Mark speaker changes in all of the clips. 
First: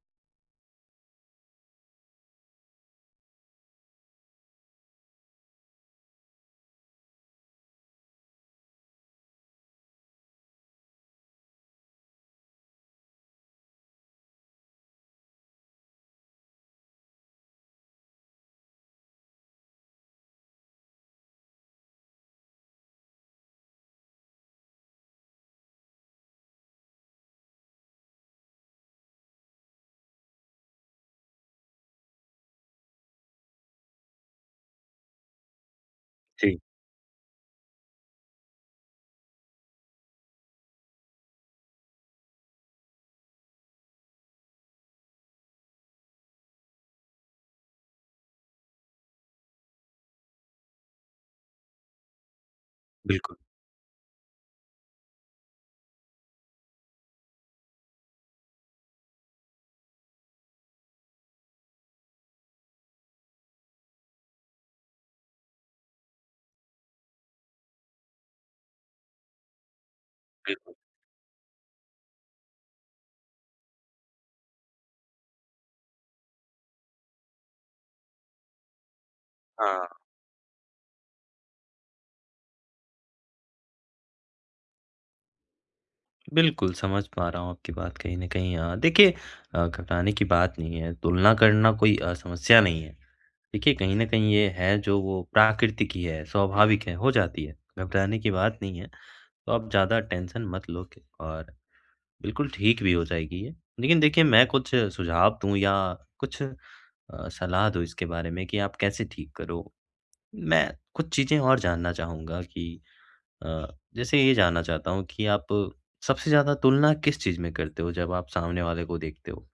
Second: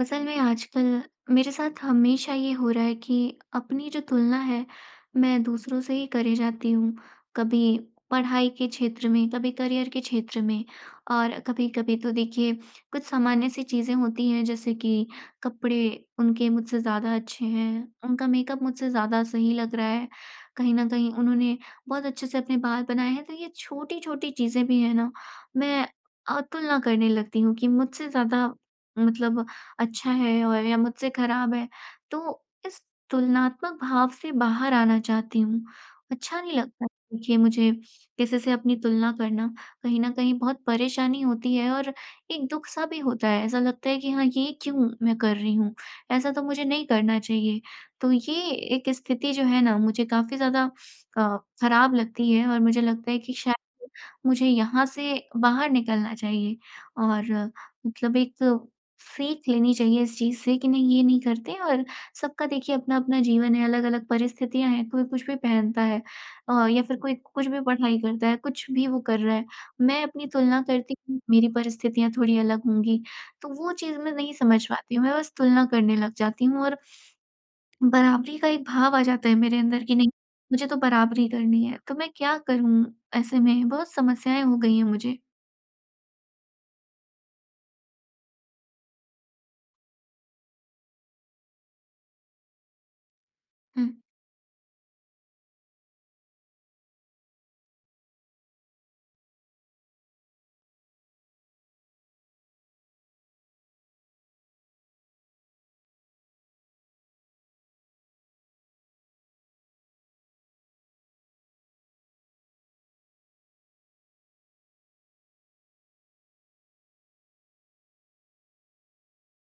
Speaker 1: असल में आजकल, मेरे साथ हमेशा ये हो रहा है कि अपनी जो तुलना है, मैं दूसरों से ही करे जाती हूँ। कभी पढ़ाई के क्षेत्र में, कभी करियर के क्षेत्र में और कभी-कभी तो देखिए कुछ सामान्य-सी चीजें होती हैं जैसे कि कपड़े उनके मुझसे ज़्यादा अच्छे हैं, उनका मेकअप मुझसे ज़्यादा सही लग रहा है, कहीं न कहीं उन्होंने बहुत अच्छे-से अपने बाल बनाए हैं तो ये छोटी-छोटी चीजें भी है ना, मैं अ, तुलना करने लगती हूँ कि मुझसे ज़्यादा मतलब अच्छा है और या मुझसे खराब है। तो इस तुलनात्मक भाव से बाहर आना चाहती हूँ, अच्छा नहीं
Speaker 2: जी।
Speaker 1: लगता है देखिए मुझे, किसी से अपनी तुलना करना, कहीं न कहीं बहुत परेशानी होती है और एक दुख-सा भी होता है। ऐसा लगता है कि हाँ, ये क्यों मैं कर रही हूँ? ऐसा तो मुझे नहीं करना चाहिए। तो ये एक स्थिति जो है ना मुझे काफ़ी ज़्यादा क खराब लगती है और मुझे लगता है कि
Speaker 2: बिल्कुल।
Speaker 1: शाय मुझे यहाँ से बाहर निकलना चाहिए और मतलब एक सीख लेनी चाहिए इस चीज से कि नहीं, ये नहीं करते और सबका देखिए अपना-अपना जीवन है, अलग-अलग परिस्थितियाँ हैं कोई कुछ भी पहनता है अ, या फिर कोई कुछ भी पढ़ाई करता है, कुछ भी वो कर रहा है। मैं अपनी तुलना
Speaker 2: बिल्कुल।
Speaker 1: करती हूँ मेरी परिस्थितियाँ थोड़ी अलग होंगी। तो वो चीज मैं नहीं समझ पाती हूँ, मैं बस तुलना करने लग जाती हूँ और बराबरी का एक भाव आ जाता है मेरे अंदर
Speaker 2: हाँ।
Speaker 1: कि नहीं, मुझे तो बराबरी करनी है। तो मैं क्या करूँ ऐसे में? बहुत समस्याएँ हो गईं हैं मुझे।
Speaker 2: बिल्कुल समझ पा रहा हूँ आपकी बात कहीं न कहीं अ, देखिए, अ, घबराने की बात नहीं है तुलना करना कोई अ, समस्या नहीं है। देखिए, कहीं
Speaker 1: हुँ।
Speaker 2: न कहीं ये है जो वो प्राकृतिक ही है, स्वाभाविक है, हो जाती है घबराने की बात नहीं है, तो आप ज़्यादा टेंशन मत लो क और बिल्कुल ठीक भी हो जाएगी ये लेकिन देखिए मैं कुछ सुझाव दूँ या कुछ अ, सलाह दूँ इसके बारे में कि आप कैसे ठीक करो, मैं कुछ चीजें और जानना चाहूँगा कि अ, जैसे ये जानना चाहता हूँ कि आप सबसे ज़्यादा तुलना किस चीज़ में करते हो जब आप सामने वाले को देखते हो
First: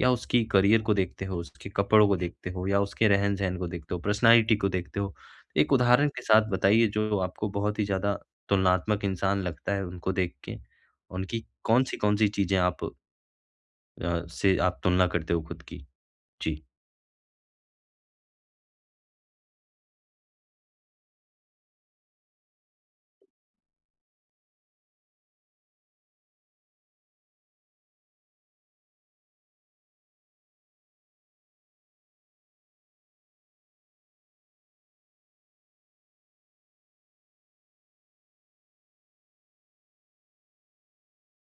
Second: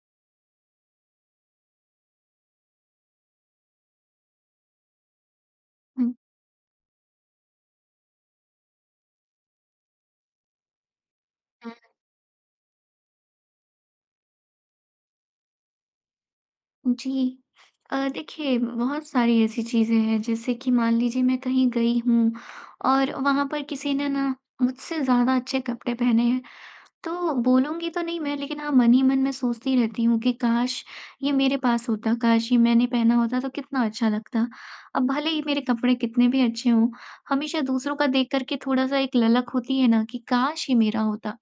Speaker 2: या उसकी करियर को देखते हो, उसके कपड़ों को देखते हो या उसके रहन-सहन को देखते हो, पर्सनैलिटी को देखते हो, एक उदाहरण
Speaker 1: हुँ।
Speaker 2: के साथ बताइए जो आपको बहुत ही ज़्यादा तुलनात्मक इंसान लगता है उनको देख के उनकी
Speaker 1: हुँ।
Speaker 2: कौन-सी कौन-सी चीज़ें आप अ, से आप तुलना करते हो ख़ुद की, जी।
Speaker 1: जी, अ, देखिए बहुत सारी ऐसी चीज़ें हैं जैसे कि मान लीजिए मैं कहीं गई हूँ और वहाँ पर किसी ने ना मुझसे ज़्यादा अच्छे कपड़े पहने हैं तो बोलूँगी तो नहीं मैं, लेकिन हाँ मन ही मन मैं सोचती रहती हूँ कि काश! ये मेरे पास होता, काश! ये मैंने पहना होता तो कितना अच्छा लगता। अब भले ही मेरे कपड़े कितने भी अच्छे हों, हमेशा दूसरों का देख कर के थोड़ा-सा एक ललक होती है ना कि काश! ये मेरा होता,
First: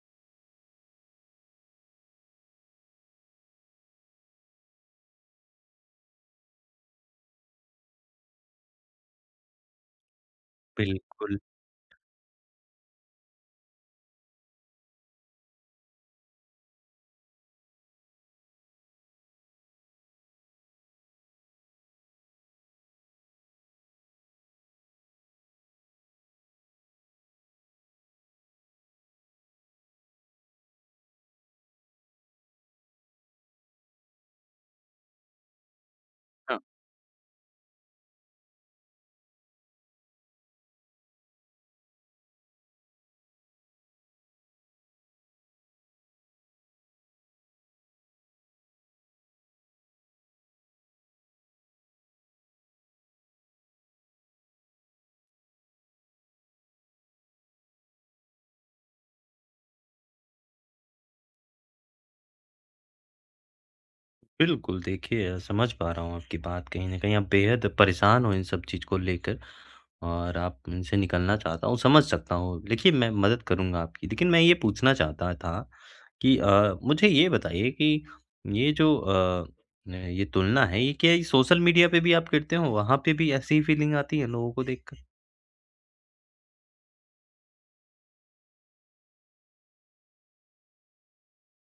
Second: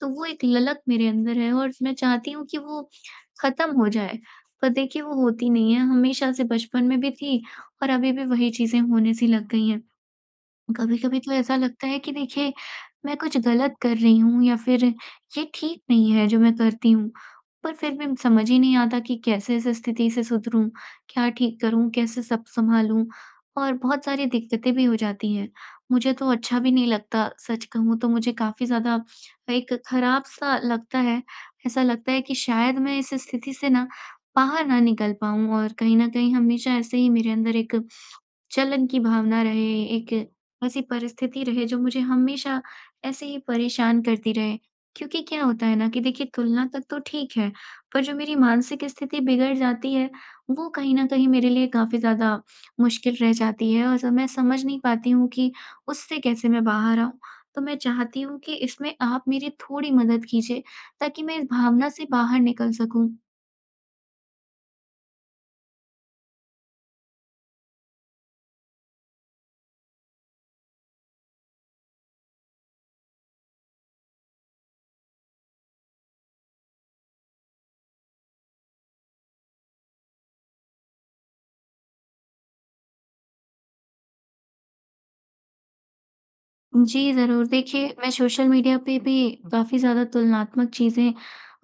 Speaker 1: तो वो एक ललक मेरे अंदर है और मैं चाहती हूँ कि वो ख़त्म हो जाए, पर देखिए वो होती नहीं है हमेशा से बचपन में भी थी और अभी भी वही चीज़ें होने सी लग गई हैं। कभी-कभी तो
Speaker 2: बिल्कुल।
Speaker 1: ऐसा लगता है कि देखिए मैं कुछ ग़लत कर रही हूँ या फिर ये ठीक नहीं है जो मैं करती हूँ, पर फिर भी समझ ही नहीं आता कि कैसे इस स्थिति से सुधरूँ, क्या ठीक करूँ, कैसे सब संभालूँ और बहुत सारी दिक्कतें भी हो जाती हैं। मुझे तो अच्छा भी नहीं लगता सच कहूँ तो मुझे काफ़ी ज़्यादा एक खराब सा लगता है ऐसा लगता है कि शायद मैं इस स्थिति से ना बाहर ना निकल पाऊँ और कहीं न कहीं
Speaker 2: हाँ।
Speaker 1: हमेशा ऐसे ही मेरे अंदर एक जलन की भावना रहे, एक ऐसी परिस्थिति रहे जो मुझे हमेशा ऐसे ही परेशान करती रहे क्योंकि क्या होता है ना कि देखिए तुलना तक तो ठीक है पर जो मेरी मानसिक स्थिति बिगड़ जाती है, वो कहीं न कहीं मेरे लिए काफ़ी ज़्यादा मुश्किल रह जाती है और जब मैं समझ नहीं पाती हूँ कि उससे कैसे मैं बाहर आऊँ, तो मैं चाहती हूँ कि इसमें आप मेरी थोड़ी मदद कीजिए ताकि मैं इस भावना से बाहर निकल सकूँ।
Speaker 2: बिल्कुल, देखिए अ, समझ पा रहा हूँ आपकी बात कहीं न कहीं, आप बेहद परेशान हो इन सब चीज़ को लेकर और आप इनसे निकलना चाहता हो समझ सकता हूँ, देखिए मैं मदद करूँगा आपकी, लेकिन मैं ये पूछना चाहता था कि अ, मुझे ये बताइए कि ये जो अ, ये तुलना है, ये क्या ये सोशल मीडिया पे भी आप करते हो? वहाँ पे भी ऐसी ही फीलिंग आती है लोगों को देखकर?
Speaker 1: जी ज़रूर, देखिए मैं सोशल मीडिया पे भी काफ़ी ज़्यादा तुलनात्मक चीजें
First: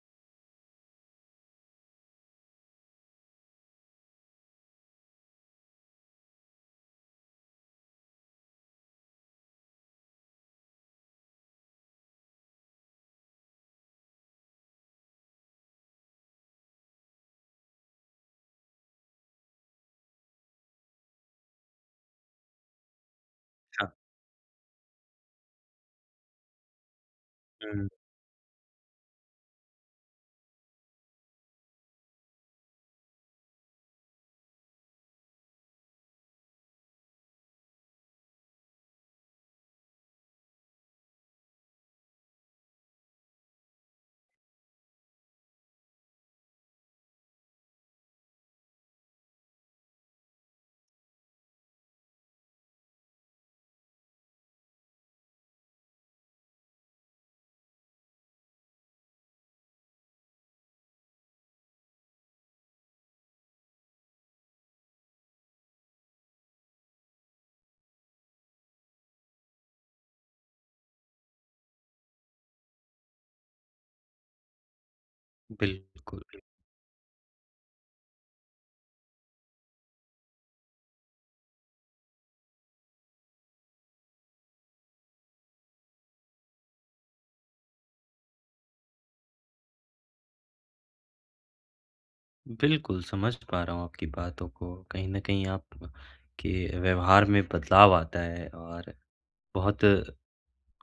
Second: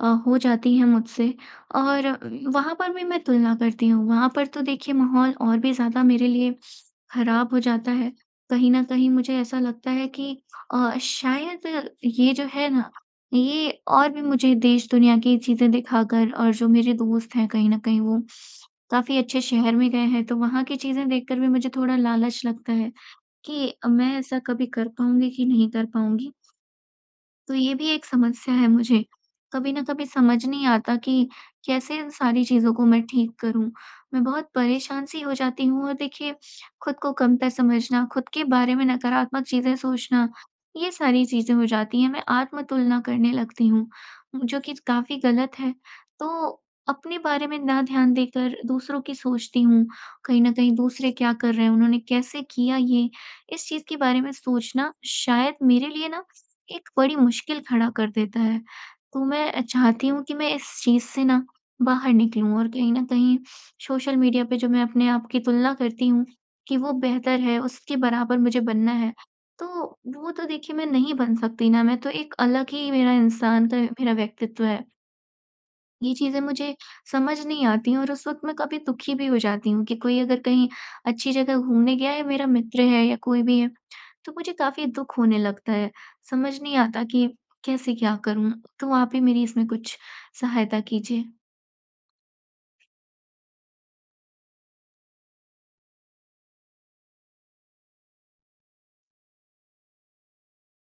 Speaker 1: अ, हो जाती हैं मुझसे और उ वहाँ पर भी मैं तुलना करती हूँ, वहाँ पर तो देखिए माहौल और भी ज़्यादा मेरे लिए खराब हो जाता है। कहीं न कहीं मुझे ऐसा लगता है कि अ, शायद ये जो है ना, ये और भी मुझे देश-दुनिया की चीजें दिखाकर और जो मेरे दोस्त हैं कहीं न कहीं वो काफ़ी अच्छे शहर में गए हैं तो वहाँ की चीजें देखकर भी मुझे थोड़ा लालच लगता है, कि अ,
Speaker 2: हाँ।
Speaker 1: मैं ऐसा कभी कर पाऊँगी कि नहीं कर पाऊँगी? तो ये
Speaker 2: हुँ।
Speaker 1: भी एक समस्या है मुझे, कभी ना कभी समझ नहीं आता कि कैसे इन सारी चीज़ों को मैं ठीक करूँ? मैं बहुत परेशान-सी हो जाती हूँ और देखिए, खुद को कमतर समझना, खुद के बारे में नकारात्मक चीजें सोचना, ये सारी चीजें हो जाती हैं मैं आत्म-तुलना करने लगती हूँ, म जो कि काफ़ी गलत है। तो अपने बारे में ना ध्यान देकर दूसरों की सोचती हूँ, कहीं न कहीं दूसरे क्या कर रहे हैं, उन्होंने कैसे किया ये? इस चीज के बारे में सोचना, शायद मेरे लिए ना एक बड़ी मुश्किल खड़ा कर देता है। तो मैं अ, चाहती हूँ कि मैं इस चीज़ से ना, बाहर निकलूँ और कहीं न कहीं सोशल मीडिया पे जो मैं अपने आप की तुलना करती हूँ, कि वो बेहतर है, उसके बराबर मुझे बनना है। तो वो तो देखिए मैं नहीं बन सकती ना, मैं तो एक अलग ही मेरा इंसान्त है, मेरा व्यक्तित्व है। ये
Speaker 2: बिल्कुल।
Speaker 1: चीज़ें मुझे समझ नहीं आती और उस वक़्त मैं काफ़ी दुखी भी हो जाती हूँ कि कोई अगर कहीं अच्छी जगह घूमने गया है, मेरा मित्र है या कोई भी है तो मुझे काफ़ी दुख होने लगता है। समझ नहीं आता कि कैसे क्या करूँ। तो आप ही मेरी इसमें कुछ सहायता कीजिए।
Speaker 2: बिल्कुल, समझ पा रहा हूँ आपकी बातों को। कहीं न कहीं आप के व्यवहार में बदलाव आता है और बहुत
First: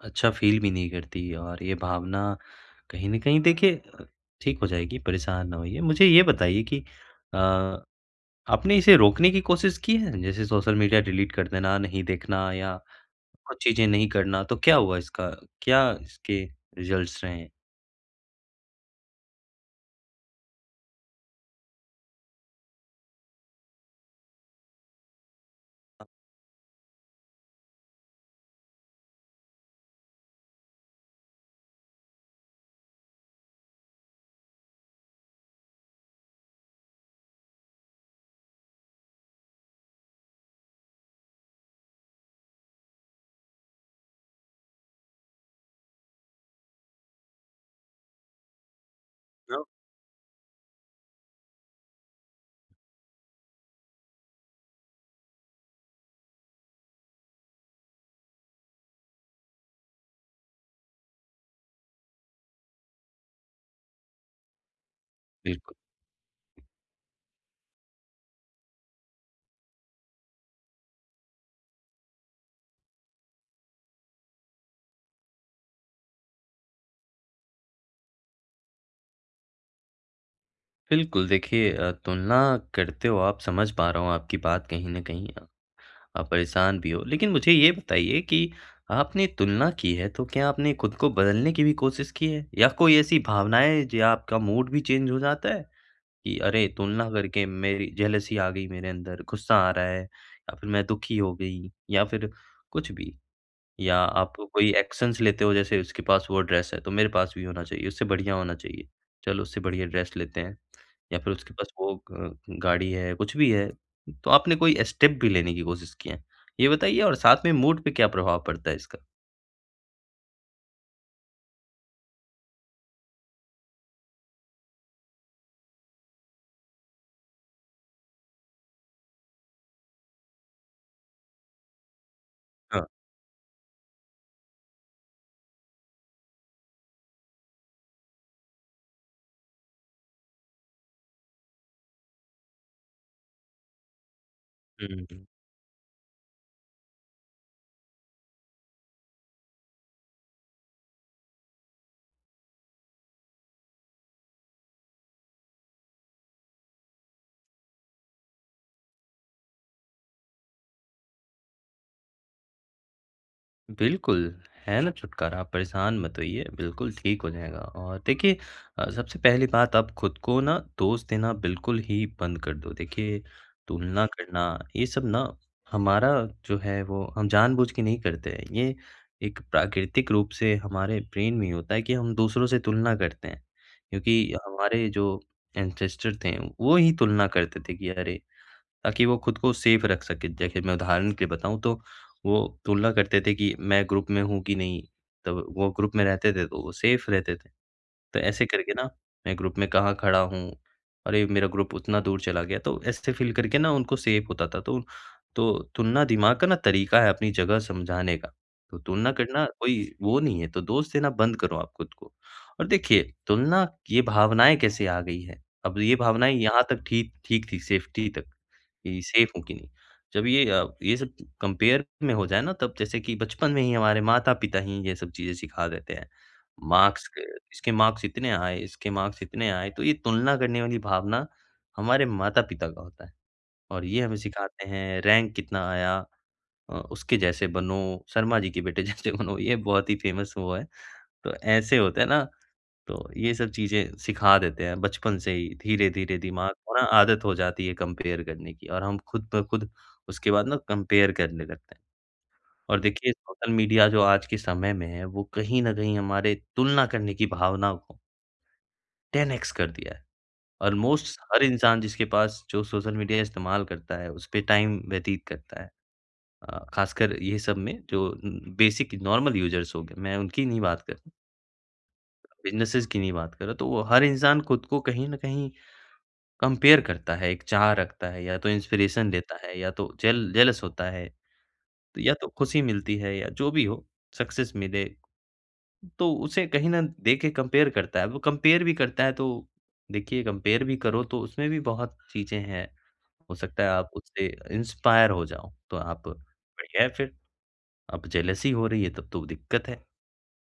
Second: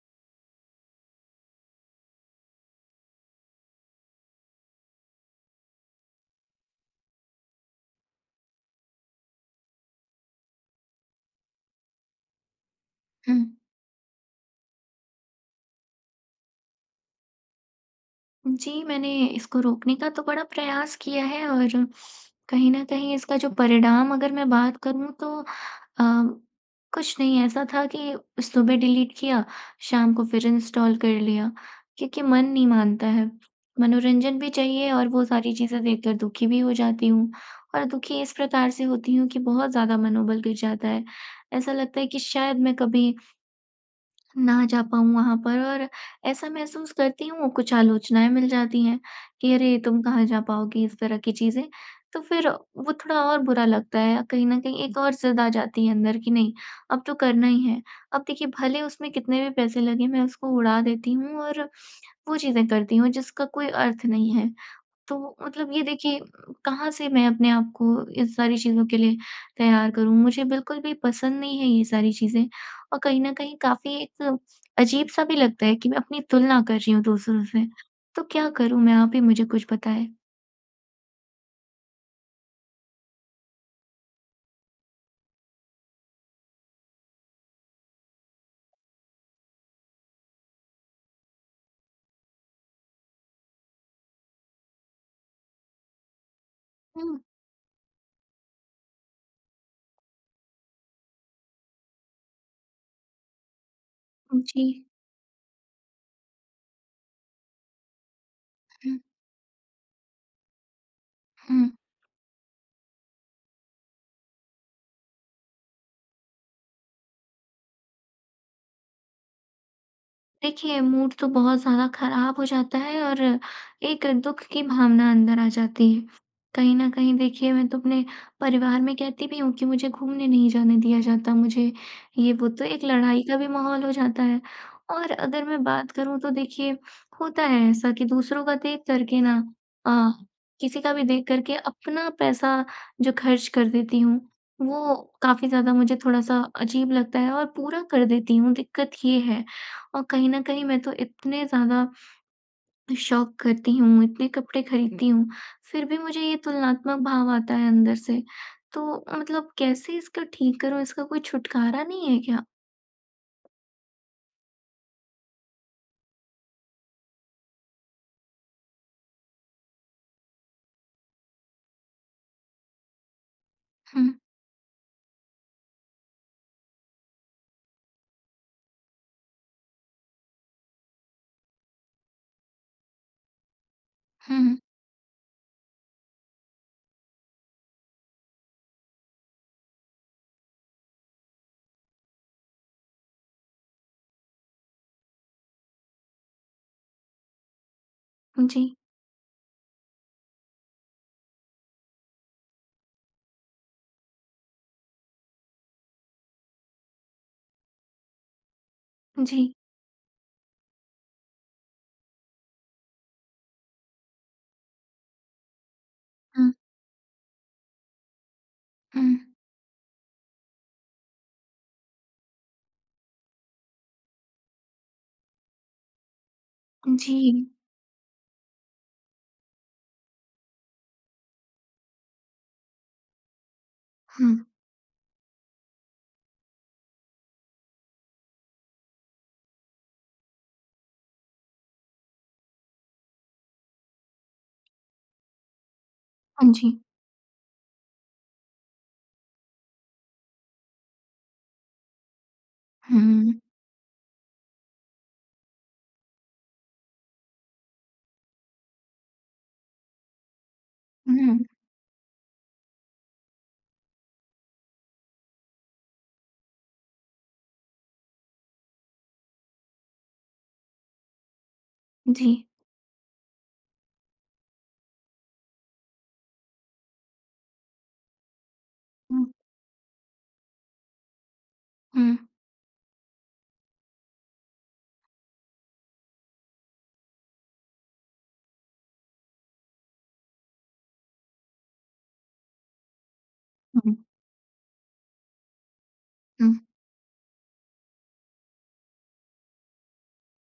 Speaker 2: अच्छा फ़ील भी नहीं करती और ये भावना कहीं न कहीं देखिए ठीक हो जाएगी। परेशान ना होइए। मुझे ये बताइए कि अ, आपने इसे रोकने की कोशिश की है? जैसे सोशल मीडिया डिलीट कर देना, नहीं देखना या
Speaker 1: हुँ।
Speaker 2: कुछ चीज़ें नहीं करना तो क्या हुआ इसका? क्या इसके रिज़ल्ट्स रहें?
Speaker 1: उम, जी, मैंने इसको रोकने का तो बड़ा प्रयास किया है और कहीं न कहीं इसका जो परिणाम अगर मैं बात करूँ तो अ,
Speaker 2: हाँ।
Speaker 1: कुछ नहीं ऐसा था कि सुबह डिलीट किया, शाम को फ़िर इनस्टॉल कर लिया। क्योंकि मन नहीं मानता है। मनोरंजन भी चाहिए और वो सारी चीज़ें देखकर दुखी भी हो जाती हूँ। और दुखी इस प्रकार से होती हूँ कि बहुत ज़्यादा मनोबल गिर जाता है। ऐसा लगता है कि शायद मैं कभी ना जा पाऊँ वहाँ पर और ऐसा महसूस करती हूँ कुछ आलोचनाएँ मिल जाती हैं कि
Speaker 2: [unintelligible]
Speaker 1: अरे तुम कहाँ जा पाओगी इस तरह की चीज़ें। तो फ़िर वो थोड़ा और बुरा लगता है। कहीं न कहीं एक और ज़िद आ जाती है अंदर कि नहीं, अब तो करना ही है। अब देखिए भले उसमें कितने भी पैसे लगें मैं उसको उड़ा देती हूँ और वो चीज़ें करती हूँ जिसका कोई अर्थ नहीं है। तो मतलब
Speaker 2: बिल्कुल
Speaker 1: ये देखिए कहाँ से मैं अपने आप को इन सारी चीज़ों के लिए तैयार करूँ। मुझे बिल्कुल भी पसंद नहीं है ये सारी चीज़ें और कहीं न कहीं काफ़ी एक अजीब-सा भी लगता है कि मैं अपनी तुलना कर रही हूँ दूसरों से। तो क्या करूँ मैं आप ही मुझे कुछ बताएँ।
Speaker 2: बिल्कुल, देखिए अ, तुलना करते हो आप समझ पा रहा हूँ आपकी बात कहीं न कहीं। आप परेशान भी हो, लेकिन मुझे यह बताइए कि आपने तुलना की है तो क्या आपने खुद को बदलने की भी कोशिश की है? या कोई ऐसी भावनाएँ हैं जो आपका मूड भी चेंज हो जाता है कि अरे तुलना
Speaker 1: हुँ।
Speaker 2: करके मेरी अ, जेलसी आ गई मेरे अंदर, गुस्सा आ रहा है या फिर मैं दुखी हो गई या फिर कुछ भी। या आप
Speaker 1: हुँ,
Speaker 2: कोई
Speaker 1: जी।
Speaker 2: एक्शनस लेते हो जैसे उसके पास वो ड्रेस है तो मेरे पास भी होना चाहिए, उससे बढ़िया होना चाहिए।
Speaker 1: हुँ।
Speaker 2: चलो उससे बढ़िया ड्रेस लेते हैं या फिर उसके पास
Speaker 1: हुँ।
Speaker 2: वो ग गाड़ी है, कुछ भी है तो आपने कोई स्टेप भी लेने की कोशिश की है। ये बताइए और साथ में मूड पर क्या प्रभाव पड़ता है इसका?
Speaker 1: देखिए मूड तो बहुत ज़्यादा खराब हो जाता है और एक दुख की भावना अंदर आ जाती है। कहीं न कहीं देखिए मैं तो अपने परिवार में कहती भी हूँ कि मुझे घूमने नहीं जाने दिया जाता मुझे, ये वो तो एक
Speaker 2: हाँ।
Speaker 1: लड़ाई का भी माहौल हो जाता है। और अगर मैं बात करूँ तो देखिए होता है ऐसा कि दूसरों का देख करके ना अ, किसी का भी देख करके अपना पैसा जो खर्च कर देती हूँ, वो
Speaker 2: हुँ, हुँ।
Speaker 1: काफ़ी ज़्यादा मुझे थोड़ा-सा अजीब लगता है और पूरा कर देती हूँ दिक्कत ये है। और कहीं न कहीं मैं तो इतने ज़्यादा शॉप करती हूँ, इतने कपड़े खरीदती हूँ फिर भी मुझे ये तुलनात्मक भाव आता है अंदर से। तो अ, मतलब कैसे इसका ठीक करूँ, इसका कोई छुटकारा नहीं है क्या?
Speaker 2: बिल्कुल, है ना छुटकारा आप परेशान मत होइए, बिल्कुल ठीक हो जाएगा और देखिए अ, सबसे पहली बात आप खुद को ना दोष देना बिल्कुल ही बंद कर दो, देखिए तुलना
Speaker 1: हुँ।
Speaker 2: करना ये सब ना हमारा जो है वो हम जानबूझकर नहीं करते हैं। ये एक प्राकृतिक रूप से हमारे ब्रेन में ही होता है कि हम दूसरों से तुलना करते हैं। क्योंकि
Speaker 1: हुँ, हुँ।
Speaker 2: हमारे जो ऐन्सेस्टर थे वो ही तुलना करते थे कि अरे ताकि वो खुद को सेफ रख सके, जैसे कि मैं उदाहरण के लिए बताऊँ तो वो तुलना करते थे कि मैं ग्रुप में हूँ कि नहीं। तब वो ग्रुप में रहते थे तो वो सेफ रहते थे। तो ऐसे
Speaker 1: उम,
Speaker 2: करके
Speaker 1: जी।
Speaker 2: ना मैं ग्रुप में कहाँ खड़ा हूँ, अरे मेरा ग्रुप उतना दूर चला गया तो ऐसे फ़ील करके ना उनको सेफ होता था तो तो तुलना दिमाग का ना तरीका है अपनी जगह समझाने का, तो तुलना
Speaker 1: उम,
Speaker 2: करना
Speaker 1: जी।
Speaker 2: कोई वो नहीं है तो दोष देना बंद करो आप खुद को। और देखिए तुलना, ये भावनाएँ कैसे आ गई है, अब ये भावनाएँ
Speaker 1: हुँ।
Speaker 2: यहाँ तक ठीक ठीक थी सेफटी तक कि
Speaker 1: हुँ, हुँ।
Speaker 2: सेफ हूँ कि नहीं। जब ये अ, ये सब कम्पेयर में हो जाए ना तब जैसे कि बचपन में ही हमारे माता-पिता ही ये सब चीज़ें सिखा देते हैं।
Speaker 1: उम,
Speaker 2: मार्क्स क
Speaker 1: जी।
Speaker 2: इसके मार्क्स इतने आए, इसके मार्क्स इतने आए तो ये तुलना करने वाली भावना हमारे माता-पिता का होता है और ये हमें
Speaker 1: हुँ।
Speaker 2: सिखाते हैं रैंक कितना आया। अ, उसके जैसे बनो, शर्मा जी के बेटे जैसे बनो। ये बहुत ही फेमस वो है। तो ऐसे होता है ना तो ये सब चीजें सिखा देते हैं बचपन से ही धीरे-धीरे दिमाग
Speaker 1: हाँ
Speaker 2: को
Speaker 1: जी।
Speaker 2: ना आदत हो जाती है कम्पेयर करने की और हम खुद ब खुद उसके बाद ना कम्पेयर करने लगते हैं। और
Speaker 1: हुँ,
Speaker 2: देखिए
Speaker 1: हुँ, हुँ।
Speaker 2: सोशल मीडिया जो आज के समय में है वो कहीं न कहीं हमारे तुलना करने की भावना को 10 एक्स कर दिया है। ऑल्मोस्ट हर
Speaker 1: उहुँ।
Speaker 2: इंसान जिसके पास जो सोशल मीडिया इस्तेमाल करता है, उस पे टाइम व्यतीत करता है। अ, खासकर ये सब में जो उम, बेसिक नॉर्मल युज़र्स होंगे, मैं उनकी नहीं बात कर
Speaker 1: जी।
Speaker 2: बिज़नेसिज़ की नहीं बात कर रहा तो वो हर इंसान खुद को कहीं न कहीं कंपेयर करता है एक चाह रखता है या तो इंस्पिरेशन
Speaker 1: हुँ।
Speaker 2: देता है या तो जेल जेलस होता है या
Speaker 1: हुँ।
Speaker 2: तो ख़ुशी मिलती है या जो भी हो, सक्सेस मिले ...तो उसे कहीं ना देख के कंपेयर करता है वो कंपेयर भी करता है तो देखिए कंपेयर भी करो तो उसमें भी बहुत चीज़ें हैं, हो सकता है
Speaker 1: हुँ
Speaker 2: आप
Speaker 1: हुँ।
Speaker 2: उससे इंस्पायर हो जाओ तो आप
Speaker 1: हुँ।
Speaker 2: बढ़िया है फ़िर। अब जेलसी हो रही है तब तो दिक्कत है,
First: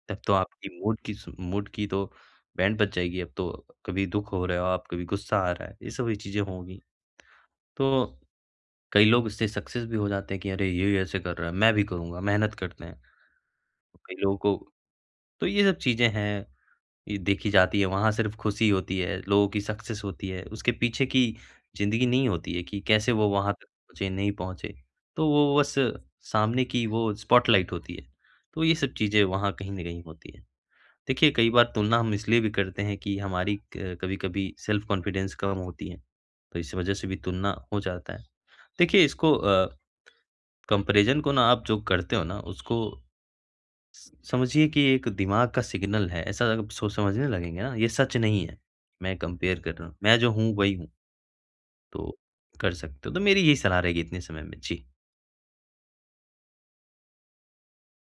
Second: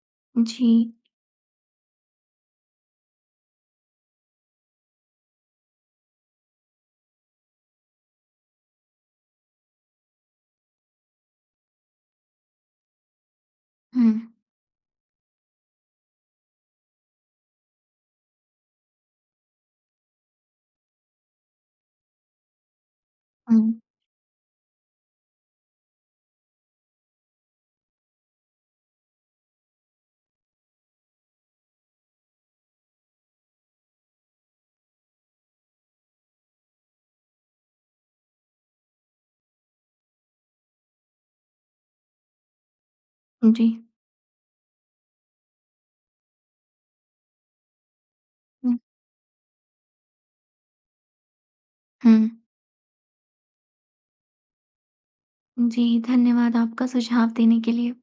Speaker 2: तब तो
Speaker 1: जी।
Speaker 2: आपकी मूड की स मूड की तो बैंड बज जाएगी, अब तो कभी दुख हो रहा हो आप, कभी गुस्सा आ रहा है, ये सब चीज़ें होंगी। तो कई लोग इससे सक्सेस भी हो जाते हैं कि अरे ये ऐसे कर रहा है, मैं भी करूँगा, मेहनत करते हैं। कई
Speaker 1: हुँ।
Speaker 2: लोगों को तो ये सब चीज़ें हैं, ये देखी जाती है वहाँ सिर्फ खुशी होती है, लोगों की सक्सेस होती है, उसके पीछे की ज़िंदगी नहीं होती है कि कैसे वो वहाँ तक
Speaker 1: हुँ।
Speaker 2: पहुँचे, नहीं पहुँचे। तो वो बस सामने की वो स्पॉटलाइट होती है। तो ये सब चीज़ें वहाँ कहीं न कहीं होती हैं। देखिए कई बार तुलना हम इसलिए भी करते हैं कि हमारी क कभी-कभी सेल्फ कॉन्फिडेंस कम होती है, तो इस वजह से भी तुलना हो जाता है। देखिए इसको अ, कंपैरिज़न को ना आप जो करते हो ना उसको
Speaker 1: हुँ, जी।
Speaker 2: स समझिए कि एक दिमाग का सिग्नल है, ऐसा सोच समझने लगेंगे ना, ये सच नहीं है,
Speaker 1: हुँ।
Speaker 2: मैं कंपेयर कर रहा हूँ। मैं जो हूँ, वही हूँ। तो,
Speaker 1: हुँ।
Speaker 2: कर सकते हो तो मेरी यही सलाह रहेगी इतने समय में। जी।
Speaker 1: जी, धन्यवाद आपका सुझाव देने के लिए।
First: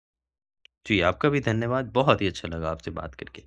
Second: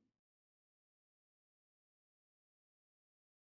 Speaker 2: जी, आपका भी धन्यवाद। बहुत ही अच्छा लगा आपसे बात करके।